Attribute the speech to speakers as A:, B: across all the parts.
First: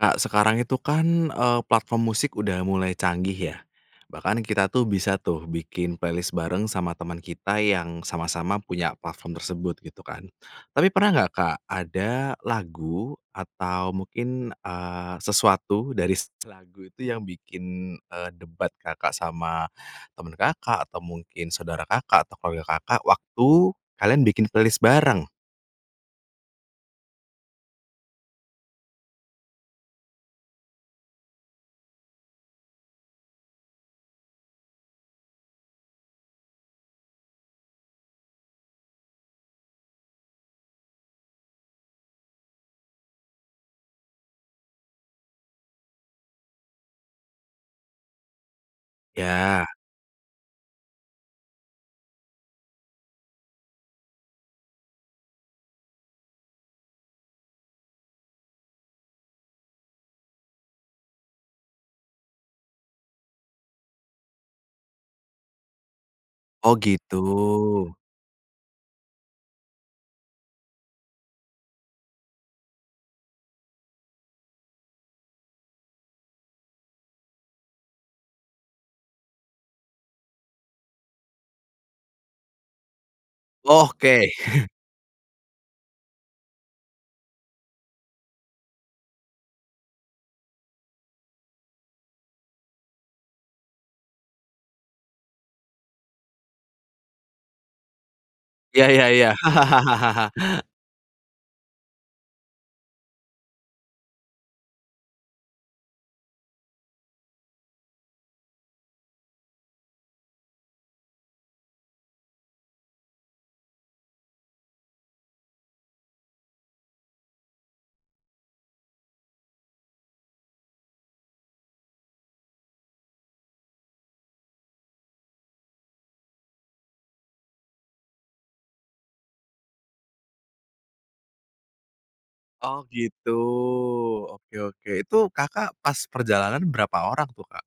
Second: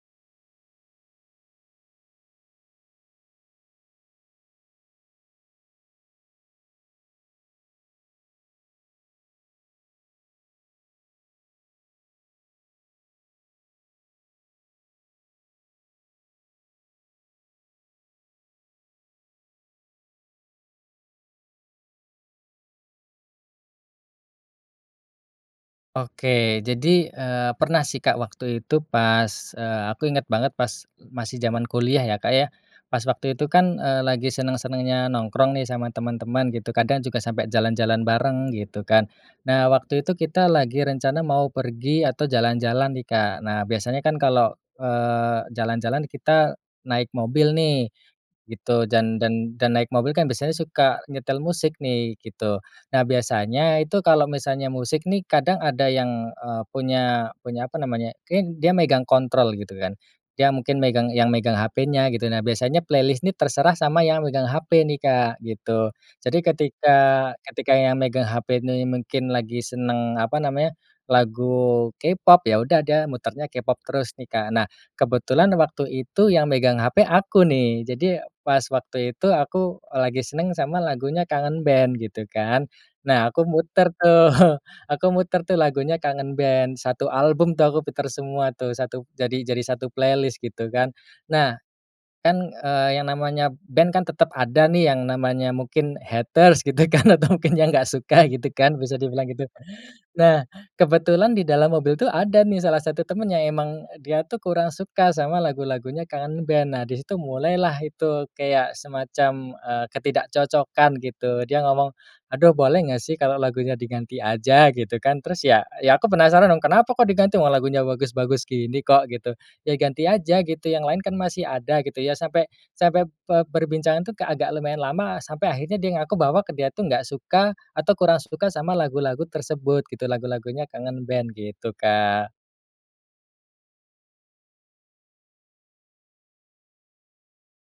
A: Kak, sekarang itu kan, eee, platform musik udah mulai canggih, ya. Bahkan kita tuh bisa tuh bikin playlist bareng sama teman kita yang sama-sama punya platform tersebut, gitu kan. Tapi pernah nggak, Kak, ada lagu atau mungkin, eee, sesuatu dari s lagu itu yang bikin, eee, debat Kakak sama teman Kakak, atau mungkin saudara Kakak, atau kolega Kakak, waktu kalian bikin playlist bareng?
B: Oke, jadi, eee, pernah sih, Kak, waktu itu pas, eee, aku ingat banget pas masih zaman kuliah, ya Kak, ya. Pas waktu itu kan, eee, lagi senang-senangnya nongkrong nih sama teman-teman, gitu. Kadang juga sampai jalan-jalan bareng, gitu kan. Nah, waktu itu kita lagi rencana mau pergi atau jalan-jalan nih, Kak. Nah, biasanya kan kalau, eee, jalan-jalan kita naik mobil nih, gitu. Dan dan dan
A: Ya.
B: naik mobil kan biasanya suka nyetel musik nih, gitu. Nah, biasanya itu kalau misalnya musik nih, kadang ada yang, eee, punya punya apa namanya, ken dia megang kontrol, gitu kan. Dia mungkin megang yang megang HP-nya, gitu. Nah, biasanya playlist ini terserah sama yang megang HP nih, Kak, gitu. Jadi
A: Oh,
B: ketika
A: gitu.
B: ketika yang megang HP nih mungkin lagi senang apa namanya, lagu K-Pop, ya udah dia mutarnya K-Pop terus nih, Kak. Nah, kebetulan waktu itu yang megang HP aku nih. Jadi pas waktu itu aku, eee, lagi senang sama lagunya Kangen Band, gitu kan. Nah, aku muter tuh
A: Oke.
B: aku muter tuh lagunya Kangen Band, 1 album tuh aku puter semua tuh, jadi jadi 1 playlist, gitu kan. Nah, kan, eee, yang namanya band kan tetap ada nih yang namanya mungkin haters, gitu kan, atau mungkin yang nggak suka, gitu kan,
A: Iya
B: bisa
A: iya
B: dibilang
A: iya.
B: gitu. Nah, kebetulan di dalam mobil tuh ada nih salah satu teman yang emang dia tuh kurang suka sama lagu-lagunya Kangen Band. Nah, di situ mulailah itu kayak semacam, eee, ketidakcocokan, gitu. Dia ngomong, "Aduh, boleh nggak sih kalau lagunya diganti aja," gitu kan. Terus, ya ya aku penasaran dong, "Kenapa kok diganti, wong lagunya bagus-bagus gini kok," gitu. "Ya ganti aja, gitu, yang lain kan masih ada," gitu. Ya sampai sampai pe perbincangan tuh kayak agak lumayan lama, sampai akhirnya dia ngaku bahwa dia tuh nggak suka atau kurang suka sama lagu-lagu tersebut, gitu, lagu-lagunya Kangen Band, gitu, Kak.
A: Oh gitu. Oke oke, itu Kakak pas perjalanan berapa orang tuh Kak,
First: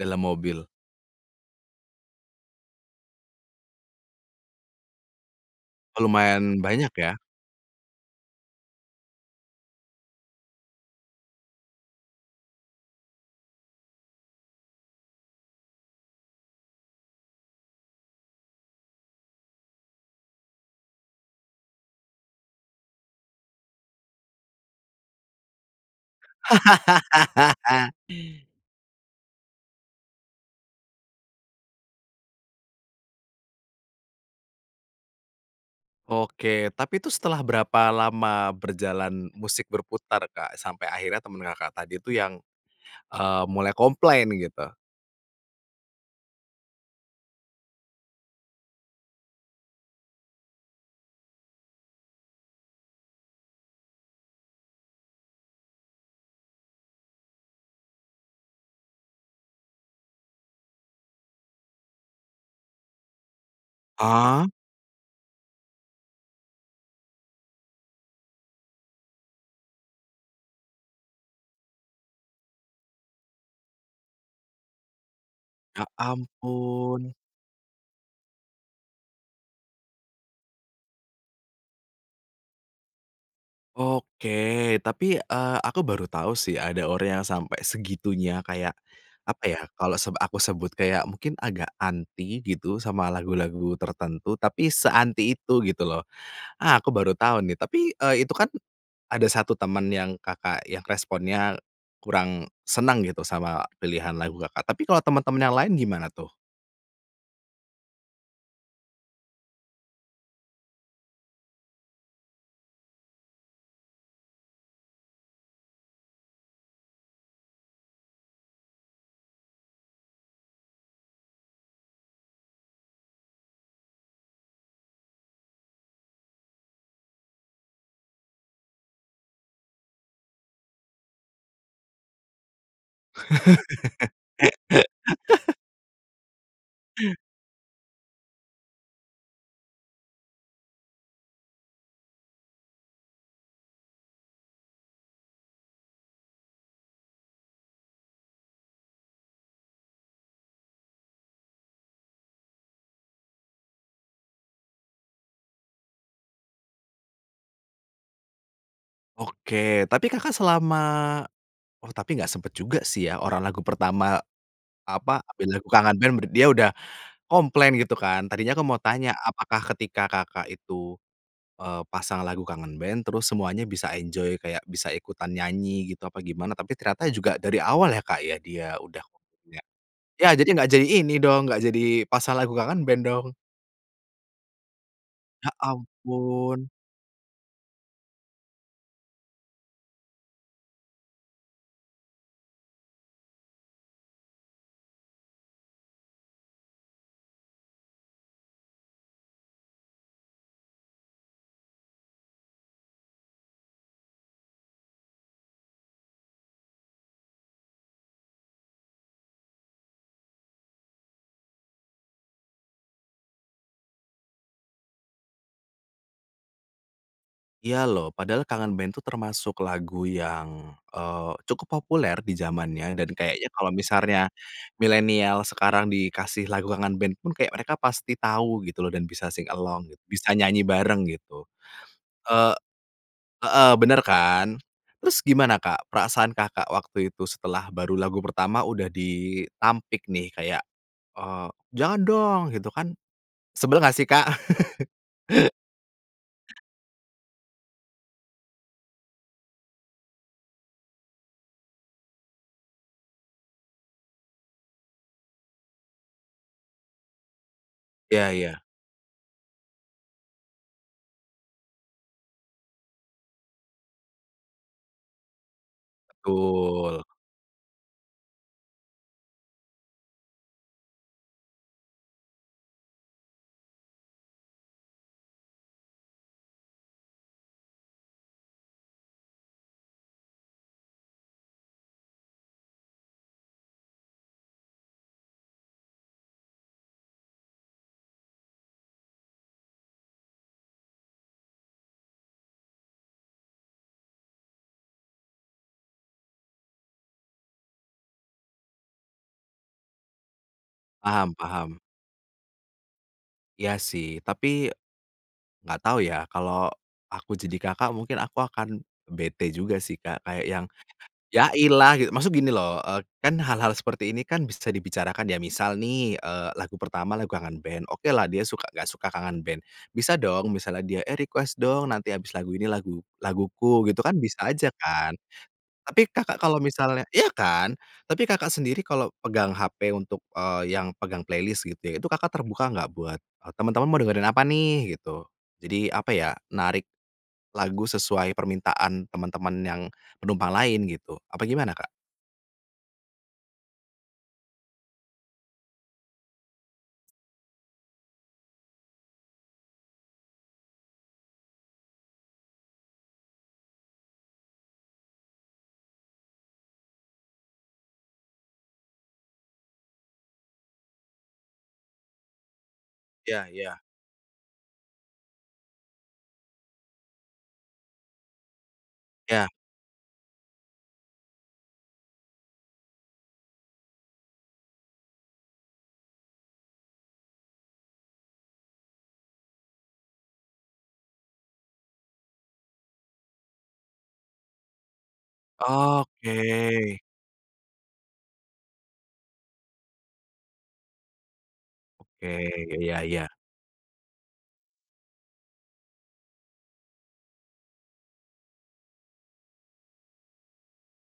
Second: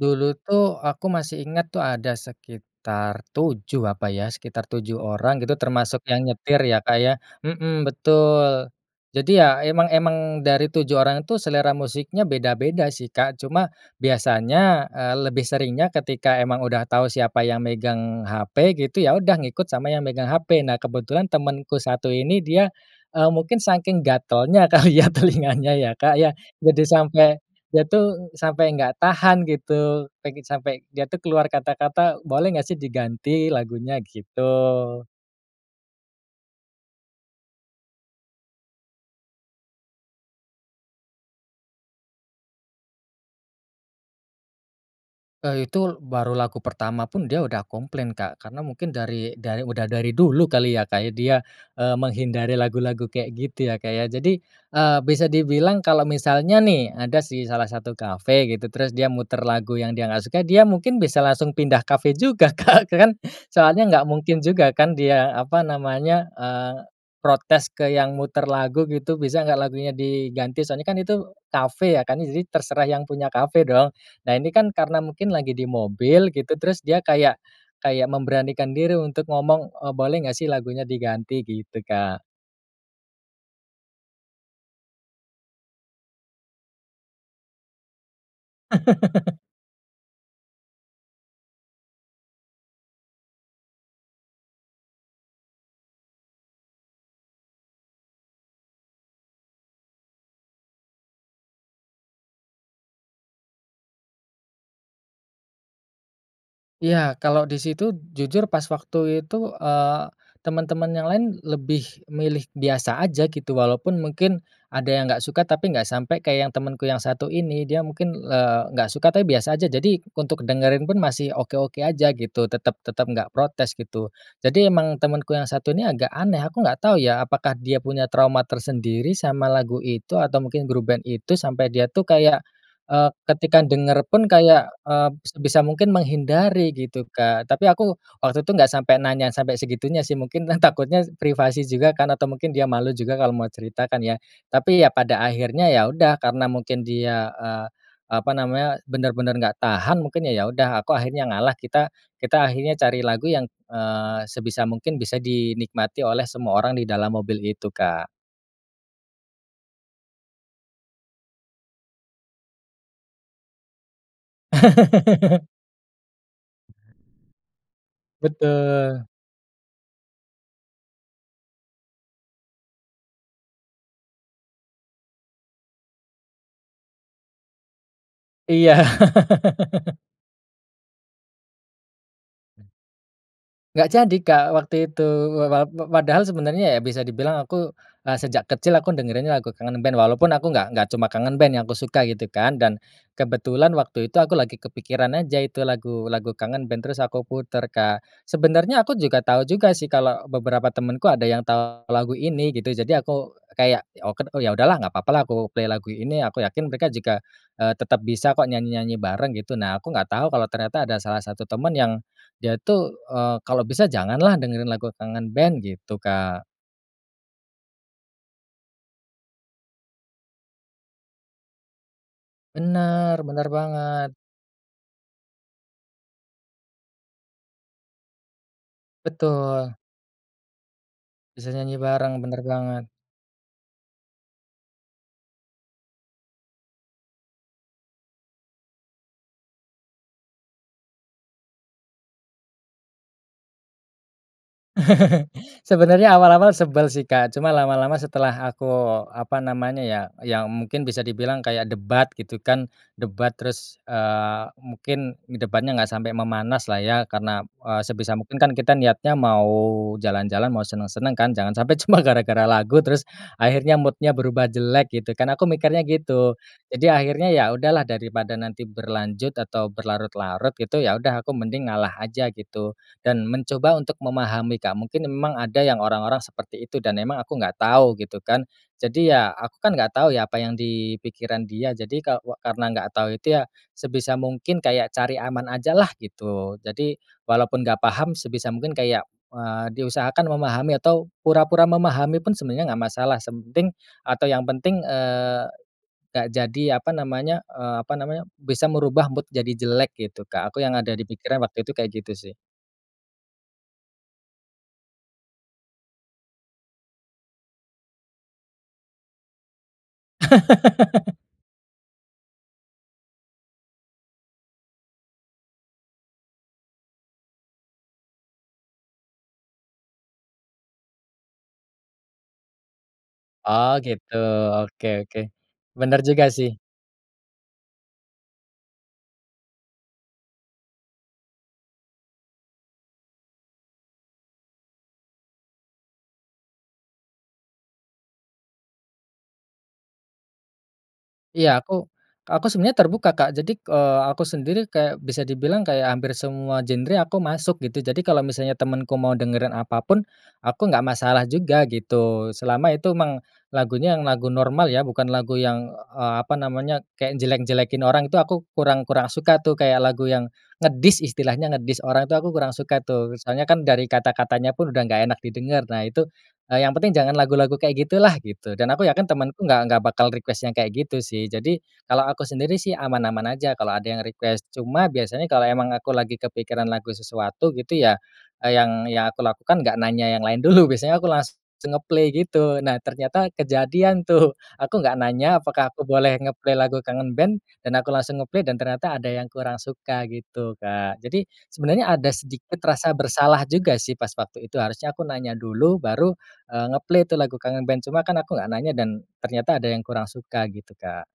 A: dalam mobil?
B: tuh aku masih ingat, tuh, ada sekitar 7 apa ya, sekitar 7 orang gitu,
A: Oh,
B: termasuk yang
A: lumayan
B: nyetir, ya
A: banyak
B: Kak, ya.
A: ya.
B: Mhm betul. Jadi ya emang emang dari 7 orang itu selera musiknya beda-beda sih, Kak. Cuma biasanya, eee, lebih seringnya ketika emang udah tahu siapa yang megang HP, gitu, ya udah ngikut sama yang megang HP. Nah, kebetulan temanku satu ini, dia, eee, mungkin saking gatalnya kali ya telinganya, ya, Kak, ya. Jadi sampai dia tuh, sampai nggak tahan, gitu. Pengen sampai dia tuh keluar kata-kata, "Boleh nggak sih diganti lagunya?" Gitu.
A: Oke, tapi itu setelah berapa lama berjalan musik berputar, Kak, sampai akhirnya teman Kakak tadi itu yang, eee, mulai komplain gitu?
B: Eee, itu baru lagu pertama pun dia udah komplain, Kak, karena mungkin dari dari udah dari dulu kali ya, Kak, dia, eee, menghindari lagu-lagu kayak gitu ya, Kak, ya. Jadi, eee, bisa dibilang kalau misalnya nih ada sih salah satu kafe gitu terus dia muter lagu yang dia nggak suka, dia mungkin bisa langsung pindah kafe juga, Kak, kan soalnya nggak mungkin
A: Ah.
B: juga kan dia apa namanya, eee, protes ke yang muter lagu gitu, bisa nggak lagunya diganti, soalnya kan itu kafe ya kan jadi terserah yang punya kafe dong. Nah ini kan karena mungkin lagi di
A: Ya
B: mobil gitu terus dia
A: ampun.
B: kayak kayak memberanikan diri untuk ngomong, "Oh boleh nggak sih lagunya diganti?" Gitu, Kak.
A: Oke, tapi, eee, aku baru tahu sih ada orang yang sampai segitunya kayak, apa ya, kalau seb aku sebut kayak mungkin agak anti gitu sama lagu-lagu tertentu tapi se-anti itu gitu loh, ah, aku baru tahu nih tapi, eee, itu kan ada satu teman yang Kakak yang responnya kurang senang gitu sama pilihan lagu Kakak, tapi kalau teman-teman yang lain gimana tuh?
B: Iya, kalau di situ jujur pas waktu itu, eee, teman-teman yang lain lebih milih biasa aja gitu walaupun mungkin ada yang nggak suka tapi nggak sampai kayak yang temenku yang satu ini, dia mungkin, eee, nggak suka tapi biasa aja jadi untuk dengerin pun masih oke-oke aja gitu tetap tetap nggak protes gitu. Jadi emang temanku yang satu ini agak aneh, aku nggak tahu ya apakah dia punya trauma tersendiri sama lagu itu, atau mungkin grup band itu sampai dia tuh kayak, eee, ketika denger pun kayak, eee, sebisa mungkin menghindari gitu, Kak, tapi aku waktu itu nggak sampai nanya sampai segitunya sih mungkinlah takutnya privasi juga kan atau mungkin dia malu juga kalau mau cerita kan ya. Tapi ya pada akhirnya ya udah karena mungkin dia, eee, apa namanya, benar-benar nggak tahan mungkin ya udah aku akhirnya ngalah, kita kita akhirnya cari lagu yang, eee, sebisa mungkin bisa dinikmati oleh semua orang di dalam mobil itu, Kak.
A: Oke, tapi Kakak selama oh tapi enggak sempat juga sih ya, orang lagu pertama, apa, band pilih lagu Kangen Band, dia udah komplain gitu kan. Tadinya aku mau
B: Betul.
A: tanya, apakah ketika Kakak itu, eee, pasang lagu Kangen Band terus semuanya bisa enjoy kayak bisa ikutan nyanyi gitu apa gimana? Tapi ternyata juga dari awal ya Kak ya dia
B: Iya.
A: udah komplain ya, ya jadi enggak jadi ini dong, enggak jadi pasang lagu Kangen Band dong.
B: Enggak jadi Kak waktu itu
A: Ya
B: wawap padahal
A: ampun.
B: sebenarnya ya bisa dibilang aku, eee, sejak kecil aku dengerinnya lagu Kangen Band walaupun aku enggak enggak cuma Kangen Band yang aku suka gitu kan dan kebetulan waktu itu aku lagi kepikiran aja itu lagu lagu Kangen Band terus aku putar Kak. Sebenarnya aku juga tahu juga sih kalau beberapa temanku ada yang tahu lagu ini gitu. Jadi aku kayak, oket oh yaudahlah nggak apa-apa lah aku play lagu ini. Aku yakin mereka juga, eee, tetap bisa kok nyanyi-nyanyi bareng gitu, nah aku enggak tahu kalau ternyata ada salah satu teman yang dia tuh, eee, kalau bisa janganlah dengerin lagu Kangen Band, gitu Kak.
A: Iya loh, padahal Kangen Band itu termasuk lagu yang, eee, cukup populer di zamannya dan
B: Benar, benar
A: kayaknya kalau
B: banget.
A: misarnya milenial sekarang dikasih lagu Kangen Band pun kayak mereka pasti tahu gitu loh, dan bisa sing
B: Betul.
A: along, bisa nyanyi bareng gitu.
B: Bisa nyanyi bareng, benar
A: Eee
B: banget.
A: heeh, benar kan. Terus gimana Kak perasaan Kakak waktu itu setelah baru lagu pertama udah ditampik nih kayak, eee, "Jangan dong!" Gitu kan. Sebel enggak sih Kak?
B: Sebenarnya awal-awal sebel sih Kak, cuma lama-lama setelah aku apa namanya ya, ya mungkin bisa dibilang kayak debat gitu kan. Debat, terus, eee, mungkin debatnya enggak sampai memanas lah ya. Karena, eee, sebisa
A: Ya
B: mungkin kan
A: ya.
B: kita niatnya mau jalan-jalan, mau senang-senang kan, jangan sampai cuma gara-gara lagu, terus akhirnya mood-nya berubah jelek gitu kan, aku mikirnya gitu. Jadi
A: Betul.
B: akhirnya ya udahlah daripada nanti berlanjut atau berlarut-larut gitu ya udah aku mending ngalah aja gitu. Dan mencoba untuk memahami Kak, mungkin emang ada yang orang-orang seperti itu dan emang aku enggak tahu gitu kan. Jadi ya, aku kan enggak tahu ya apa yang di pikiran dia. Jadi kawa karena enggak tahu itu ya, sebisa mungkin kayak cari aman ajalah gitu. Jadi walaupun enggak paham sebisa mungkin kayak, eee, diusahakan memahami atau pura-pura memahami pun sebenarnya enggak masalah semting atau yang penting, eee, enggak jadi apa namanya, eee, apa namanya, bisa merubah mood jadi jelek gitu Kak. Aku yang ada di
A: Paham
B: pikiran waktu itu
A: paham.
B: kayak gitu sih.
A: Iya sih tapi, enggak tahu ya kalau aku jadi Kakak, mungkin aku akan bete juga sih Kak kayak yang, "Ya ilah" gitu. Maksud gini loh, eee, kan hal-hal seperti ini kan bisa dibicarakan, ya misal nih, eee, lagu pertama lagu Kangen Band, oke lah dia suka enggak suka Kangen Band, bisa dong misalnya dia, "Eh request dong, nanti habis lagu ini lagu
B: Oh
A: laguku," gitu
B: gitu,
A: kan, bisa aja
B: oke
A: kan.
B: oke. Benar
A: Tapi
B: juga
A: Kakak
B: sih.
A: kalau misalnya iya kan, tapi Kakak sendiri kalau pegang hp untuk, eee, yang pegang playlist gitu ya, itu Kakak terbuka enggak buat, "Teman-teman mau dengerin apa nih?" Gitu. Jadi apa ya, narik lagu sesuai permintaan teman-teman yang penumpang lain gitu, apa
B: Iya
A: gimana
B: aku
A: Kak?
B: aku sebenarnya terbuka Kak, jadi, eee, aku sendiri kayak bisa dibilang kayak hampir semua genre aku masuk gitu. Jadi kalau misalnya temanku mau dengerin apapun, aku enggak masalah juga gitu. Selama itu emang lagunya, yang lagu normal ya, bukan lagu yang, eee, apa namanya, kayak jelek-jelekin orang itu aku kurang kurang suka tuh kayak lagu yang ngedis, istilahnya ngedis, orang itu aku kurang suka tuh. Soalnya
A: Ya
B: kan
A: ya.
B: dari kata-katanya pun udah enggak enak didengar. Nah itu, eee, yang penting jangan lagu-lagu kayak gitulah, gitu. Dan aku yakin temanku
A: Ya.
B: enggak enggak bakal request yang kayak gitu sih. Jadi, kalo aku sendiri sih, aman-aman aja kalo ada yang request. Cuma biasanya kalau emang aku lagi kepikiran lagu sesuatu gitu ya, eee, yang yang aku lakukan enggak nanya yang lain dulu biasanya aku las langsung nge-play gitu. Nah ternyata kejadian tuh, aku enggak nanya apakah aku boleh
A: Oke.
B: nge-play lagu Kangen Band, dan aku langsung nge-play dan ternyata, ada yang kurang suka gitu Kak. Jadi sebenarnya ada
A: Oke,
B: sedikit rasa
A: iya iya.
B: bersalah juga sih pas waktu itu. Harusnya aku nanya dulu baru, eee, nge-play tuh lagu Kangen Band, cuma kan aku enggak nanya dan ternyata ada yang kurang, suka gitu Kak.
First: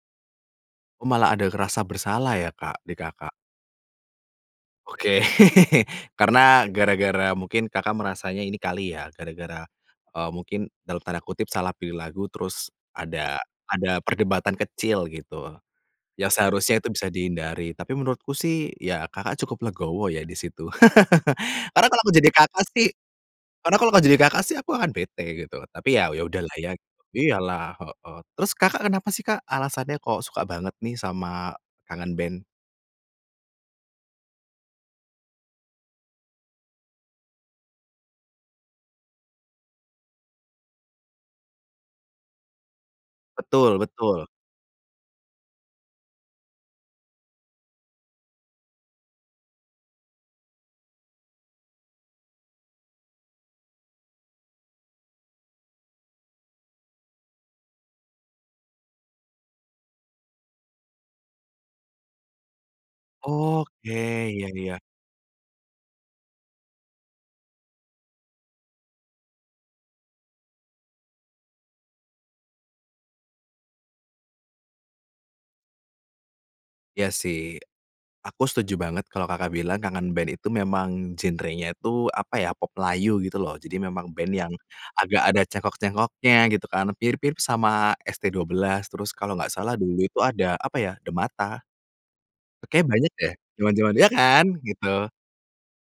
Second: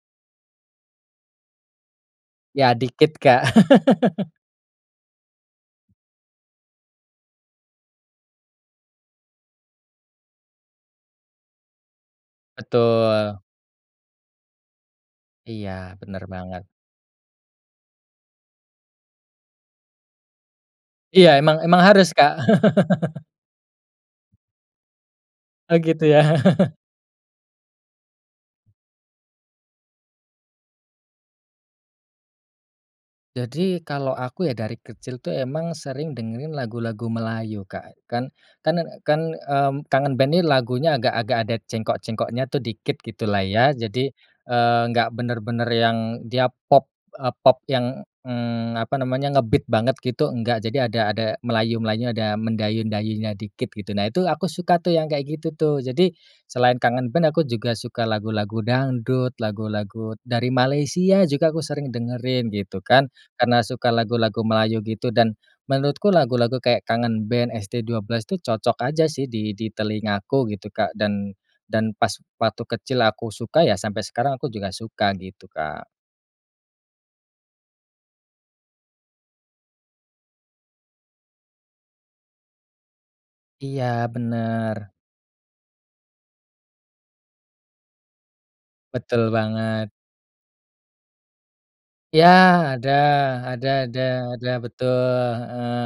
A: Oh, malah ada kerasa bersalah ya
B: Ya
A: Kak, di
B: dikit
A: Kakak?
B: Kak.
A: Oke, karena gara-gara mungkin Kakak merasanya ini kali ya, gara-gara, eee, mungkin dalam tanda kutip salah pilih lagu terus ada
B: Betul.
A: ada perdebatan kecil gitu,
B: Iya, benar
A: yang
B: banget.
A: seharusnya itu bisa dihindari, tapi menurutku sih ya Kakak cukup legowo ya di situ.
B: Iya emang emang
A: Karena kalau aku
B: harus
A: jadi
B: Kak.
A: Kakak sih karena kalau enggak jadi Kakak sih aku akan bete gitu,
B: Oh
A: tapi
B: gitu
A: ya
B: ya.
A: ya udahlah ya, iya lah, heeh. Terus Kakak kenapa sih Kak alasannya kok suka banget nih sama Kangen Band?
B: Jadi kalau aku, ya, dari kecil tuh emang sering dengerin lagu-lagu Melayu, Kak. Kan kan kan, eee, Kangen Band ini lagunya agak-agak ada cengkok-cengkoknya tuh dikit gitu lah, ya.
A: Betul
B: Jadi,
A: betul.
B: eee, nggak bener-bener yang dia pop, eee, pop yang, eee, apa namanya, nge-beat banget gitu, nggak. Jadi ada ada Melayu, Melayunya, ada mendayu-dayunya dikit gitu. Nah, itu aku suka tuh yang kayak gitu tuh. Jadi, selain Kangen Band, aku juga suka lagu-lagu dangdut, lagu-lagu dari Malaysia juga aku sering dengerin gitu, kan. Karena suka
A: Oke,
B: lagu-lagu
A: iya iya.
B: Melayu gitu, dan menurutku lagu-lagu kayak Kangen Band, ST12 tuh cocok aja sih di di telingaku gitu, Kak. Dan dan pas waktu kecil aku suka, ya, sampai sekarang aku juga suka gitu, Kak.
A: Iya, sih, aku setuju banget kalau Kakak bilang Kangen Band itu memang genrenya itu, apa ya, pop Melayu gitu loh. Jadi
B: Iya,
A: memang band yang
B: benar.
A: agak ada cengkok-cengkoknya gitu, kan, mirip-mirip sama ST12. Terus,
B: Betul
A: kalau nggak salah,
B: banget.
A: dulu itu ada, apa ya, The Mata?
B: Iya,
A: Kayaknya
B: ada
A: banyak deh,
B: ada
A: zaman-zaman
B: ada
A: ya kan?
B: ada,
A: Gitu.
B: betul, heeh,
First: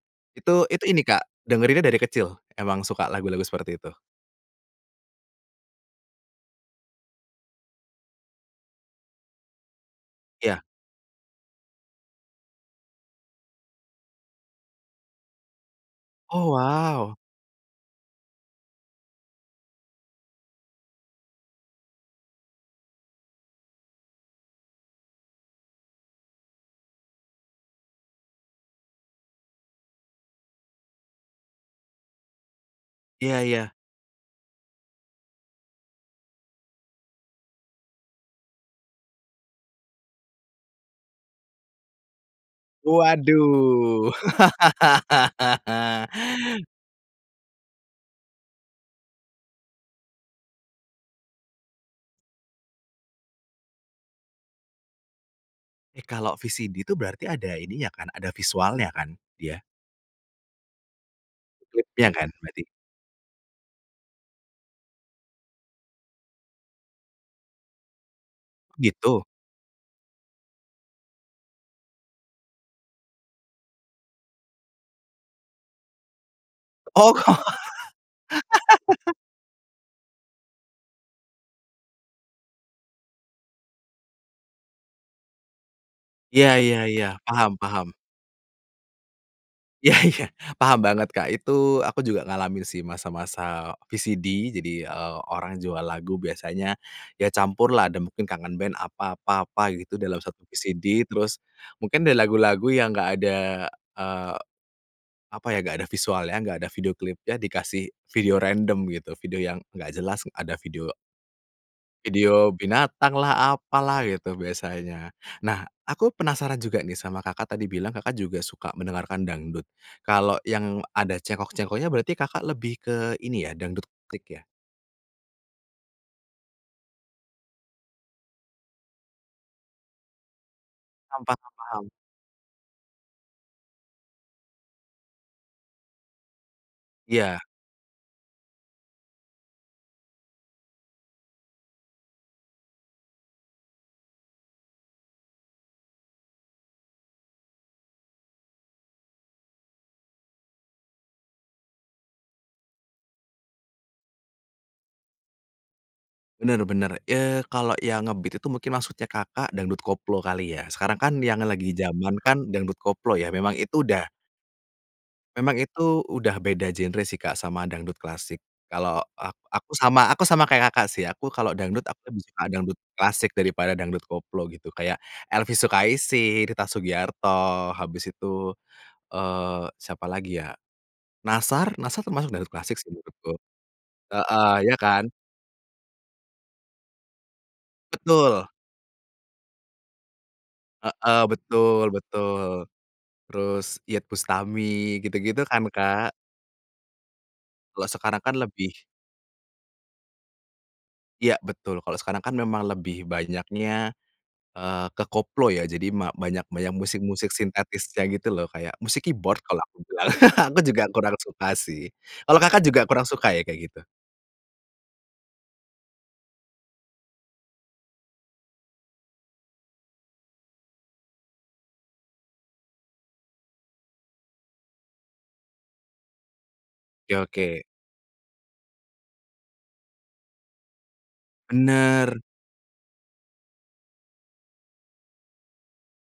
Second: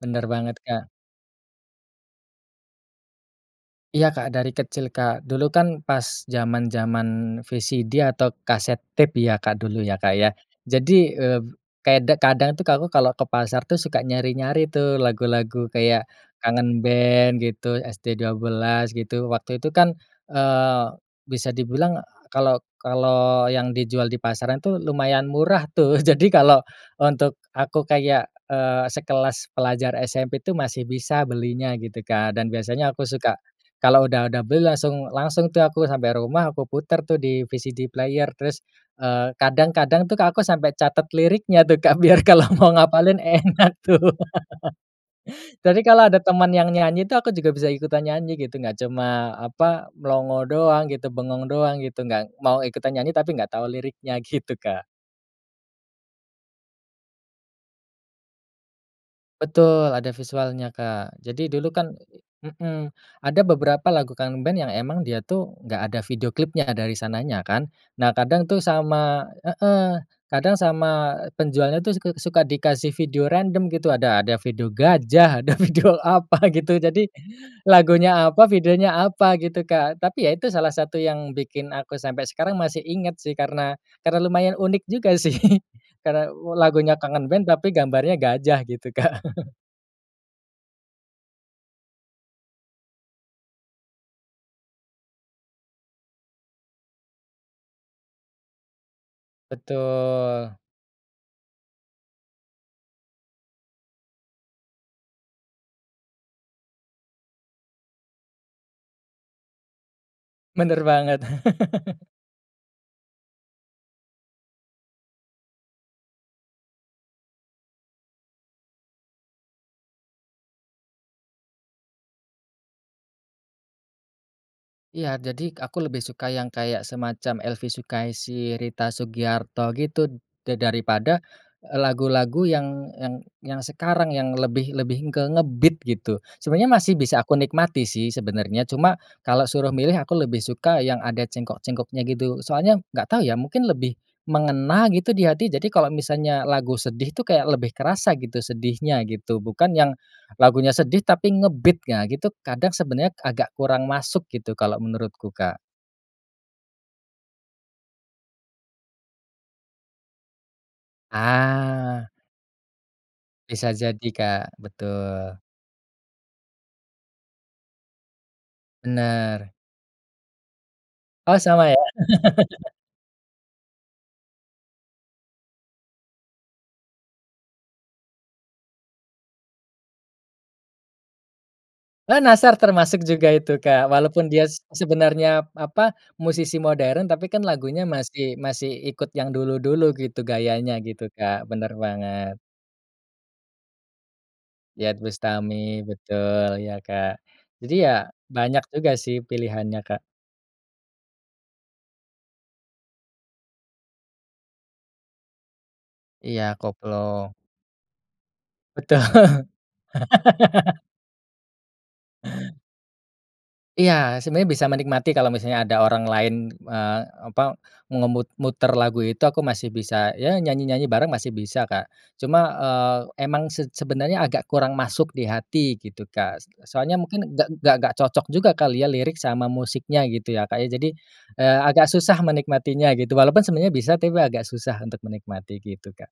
B: bener banget,
A: Itu itu
B: Kak.
A: ini Kak, dengerin dari kecil emang suka lagu-lagu seperti itu?
B: Iya, Kak, dari kecil, Kak, dulu kan pas zaman-zaman VCD atau kaset tape, ya, Kak, dulu, ya, Kak, ya.
A: Iya.
B: Jadi, eee, kay kadang tuh aku kalau ke pasar tuh suka nyari-nyari tuh lagu-lagu kayak
A: Oh,
B: Kangen
A: wow.
B: Band, gitu, ST12, gitu. Waktu itu kan, eee, bisa dibilang kalau kalau yang dijual di pasaran tuh lumayan murah tuh. Jadi kalau untuk aku kayak, eee, sekelas pelajar SMP tuh masih bisa belinya gitu, Kak. Dan biasanya aku suka
A: Iya iya.
B: kalau udah udah beli langsung langsung tuh aku sampai rumah aku putar tuh di VCD Player. Terus, eee, kadang-kadang tuh aku sampai catet liriknya tuh, Kak, biar kalau mau ngapalin enak tuh.
A: Waduh.
B: Jadi kalau ada teman yang nyanyi, tuh, aku juga bisa ikutan nyanyi gitu. Nggak cuma, apa, melongo doang gitu, bengong doang gitu. Nggak mau ikutan nyanyi, tapi enggak tahu liriknya gitu, Kak.
A: Eh, kalau VCD itu berarti ada ininya kan, ada visualnya kan? Iya.
B: Betul ada visualnya, Kak. Jadi dulu kan
A: Klipnya kan berarti?
B: mhm, ada beberapa lagu Kangen Band yang emang dia tuh nggak ada video klipnya dari sananya kan, nah kadang tuh
A: Oh
B: sama
A: gitu?
B: heeh, kadang sama penjualnya tuh suk suka dikasih video random gitu, ada ada video gajah ada video apa gitu. Jadi,
A: Oh.
B: lagunya apa videonya apa gitu, Kak. Tapi ya itu salah satu yang bikin aku sampai sekarang masih ingat sih karena karena lumayan unik juga sih karena
A: Iya iya
B: lagunya
A: iya,
B: Kangen Band
A: paham
B: tapi
A: paham.
B: gambarnya gajah gitu, Kak.
A: Iya iya paham banget, Kak. Itu aku juga ngalamin sih masa-masa VCD, jadi, eee, orang jual lagu biasanya ya campurlah ada mungkin Kangen Band, apa apa apa gitu dalam 1
B: Betul.
A: VCD terus, mungkin dari lagu-lagu yang nggak ada, eee, apa ya, nggak ada visualnya, nggak ada video klipnya, dikasih video random gitu video yang nggak jelas, ada
B: Benar
A: video
B: banget.
A: video binatanglah, apalah, gitu biasanya. Nah aku penasaran juga nih sama Kakak tadi bilang Kakak juga suka mendengarkan dangdut, kalau yang ada cengkok-cengkoknya berarti Kakak lebih ke ini ya, dangdut klik ya?
B: Iya, jadi aku lebih suka yang kayak semacam Elvy Sukaesih, Rita Sugiarto gitu, da daripada
A: M paham paham.
B: lagu-lagu yang yang yang sekarang yang lebih lebih ke nge-beat gitu, sebenarnya masih bisa aku
A: Iya.
B: nikmati sih sebenarnya cuma kalau suruh milih aku lebih suka yang ada cengkok-cengkoknya gitu. Soalnya nggak tahu ya mungkin lebih mengena gitu di hati, jadi kalau misalnya lagu sedih tuh kayak lebih kerasa gitu sedihnya gitu bukan yang, lagunya sedih tapi nge-beat ah, gitu kadang sebenarnya agak kurang masuk gitu kalau menurutku, Kak.
A: Benar benar, eee, kalau yang nge-beat itu mungkin maksudnya Kakak dangdut koplo kali ya? Sekarang kan yang lagi
B: Ah.
A: jaman kan dangdut koplo ya, memang
B: Bisa
A: itu
B: jadi
A: udah
B: Kak, betul.
A: memang itu udah beda genre sih Kak sama dangdut klasik. Kalau a
B: Benar.
A: aku sama aku sama kayak Kakak sih, aku
B: Oh,
A: kalau
B: sama ya?
A: dangdut aku lebih suka dangdut klasik daripada dangdut koplo gitu, kayak Elvy Sukaesih, Rita Sugiarto, habis itu, eee, siapa lagi ya? Nassar, Nassar
B: Eee,
A: termasuk dangdut
B: Nassar
A: klasik sih
B: termasuk juga
A: menurutku,
B: itu, Kak. Walaupun dia
A: heeh,
B: seb
A: iya kan?
B: sebenarnya, apa, musisi modern tapi kan lagunya masih
A: Betul.
B: masih ikut yang dulu-dulu gitu gayanya gitu,
A: Heeh,
B: Kak, bener
A: betul
B: banget.
A: betul, terus Iyeth Bustami,
B: Iyeth
A: gitu-gitu kan,
B: Bustami,
A: Kak.
B: betul ya, Kak. Jadi
A: Kalo
B: ya
A: sekarang kan
B: banyak
A: lebih
B: juga sih pilihannya, Kak.
A: Iya betul. Kalau sekarang kan memang lebih banyaknya, eee, ke koplo ya jadi ma banyak
B: Iya,
A: banyak
B: koplo.
A: musik-musik sintetisnya gitu loh. Kayak
B: Betul.
A: musik keyboard kalau aku bilang, aku juga kurang suka sih. Kalau Kakak juga kurang suka ya kayak gitu?
B: Iya, sebenarnya bisa menikmati kalau misalnya ada orang lain, eee, apa mengemut muter lagu itu aku masih bisa ya nyanyi-nyanyi bareng masih bisa, Kak. Cuma, eee, emang se sebenarnya agak kurang masuk di hati gitu, Kak, s soalnya
A: Oke
B: mungkin nggak
A: oke.
B: nggak cocok juga kali ya lirik sama musiknya gitu ya, Kak, ya. Jadi, eee, agak
A: Benar.
B: susah menikmatinya gitu, walaupun sebenarnya bisa tapi agak susah untuk menikmati gitu, Kak.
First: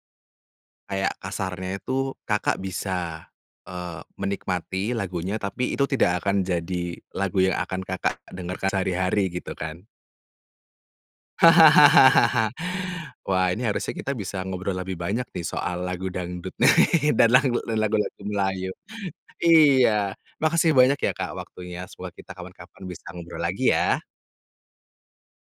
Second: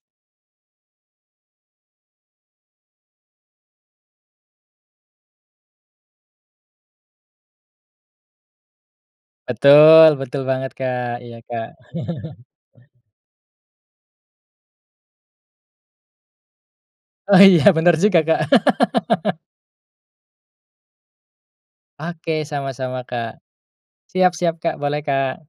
A: Kayak kasarnya itu Kakak bisa, eee, menikmati lagunya tapi itu tidak akan jadi lagu yang akan Kakak dengarkan sehari-hari gitu kan.
B: Betul, betul banget, Kak, iya, Kak.
A: Wah, ini harusnya kita bisa ngobrol lebih banyak nih soal lagu dangdut dan
B: Oh,
A: langlu
B: iya
A: dan
B: bener juga,
A: lagu-lagu
B: Kak.
A: Melayu. Iya makasih banyak ya, Kak, waktunya, semoga
B: Oke,
A: kita kapan-kapan
B: sama-sama,
A: bisa
B: Kak.
A: ngobrol lagi ya.
B: Siap siap, Kak, boleh, Kak.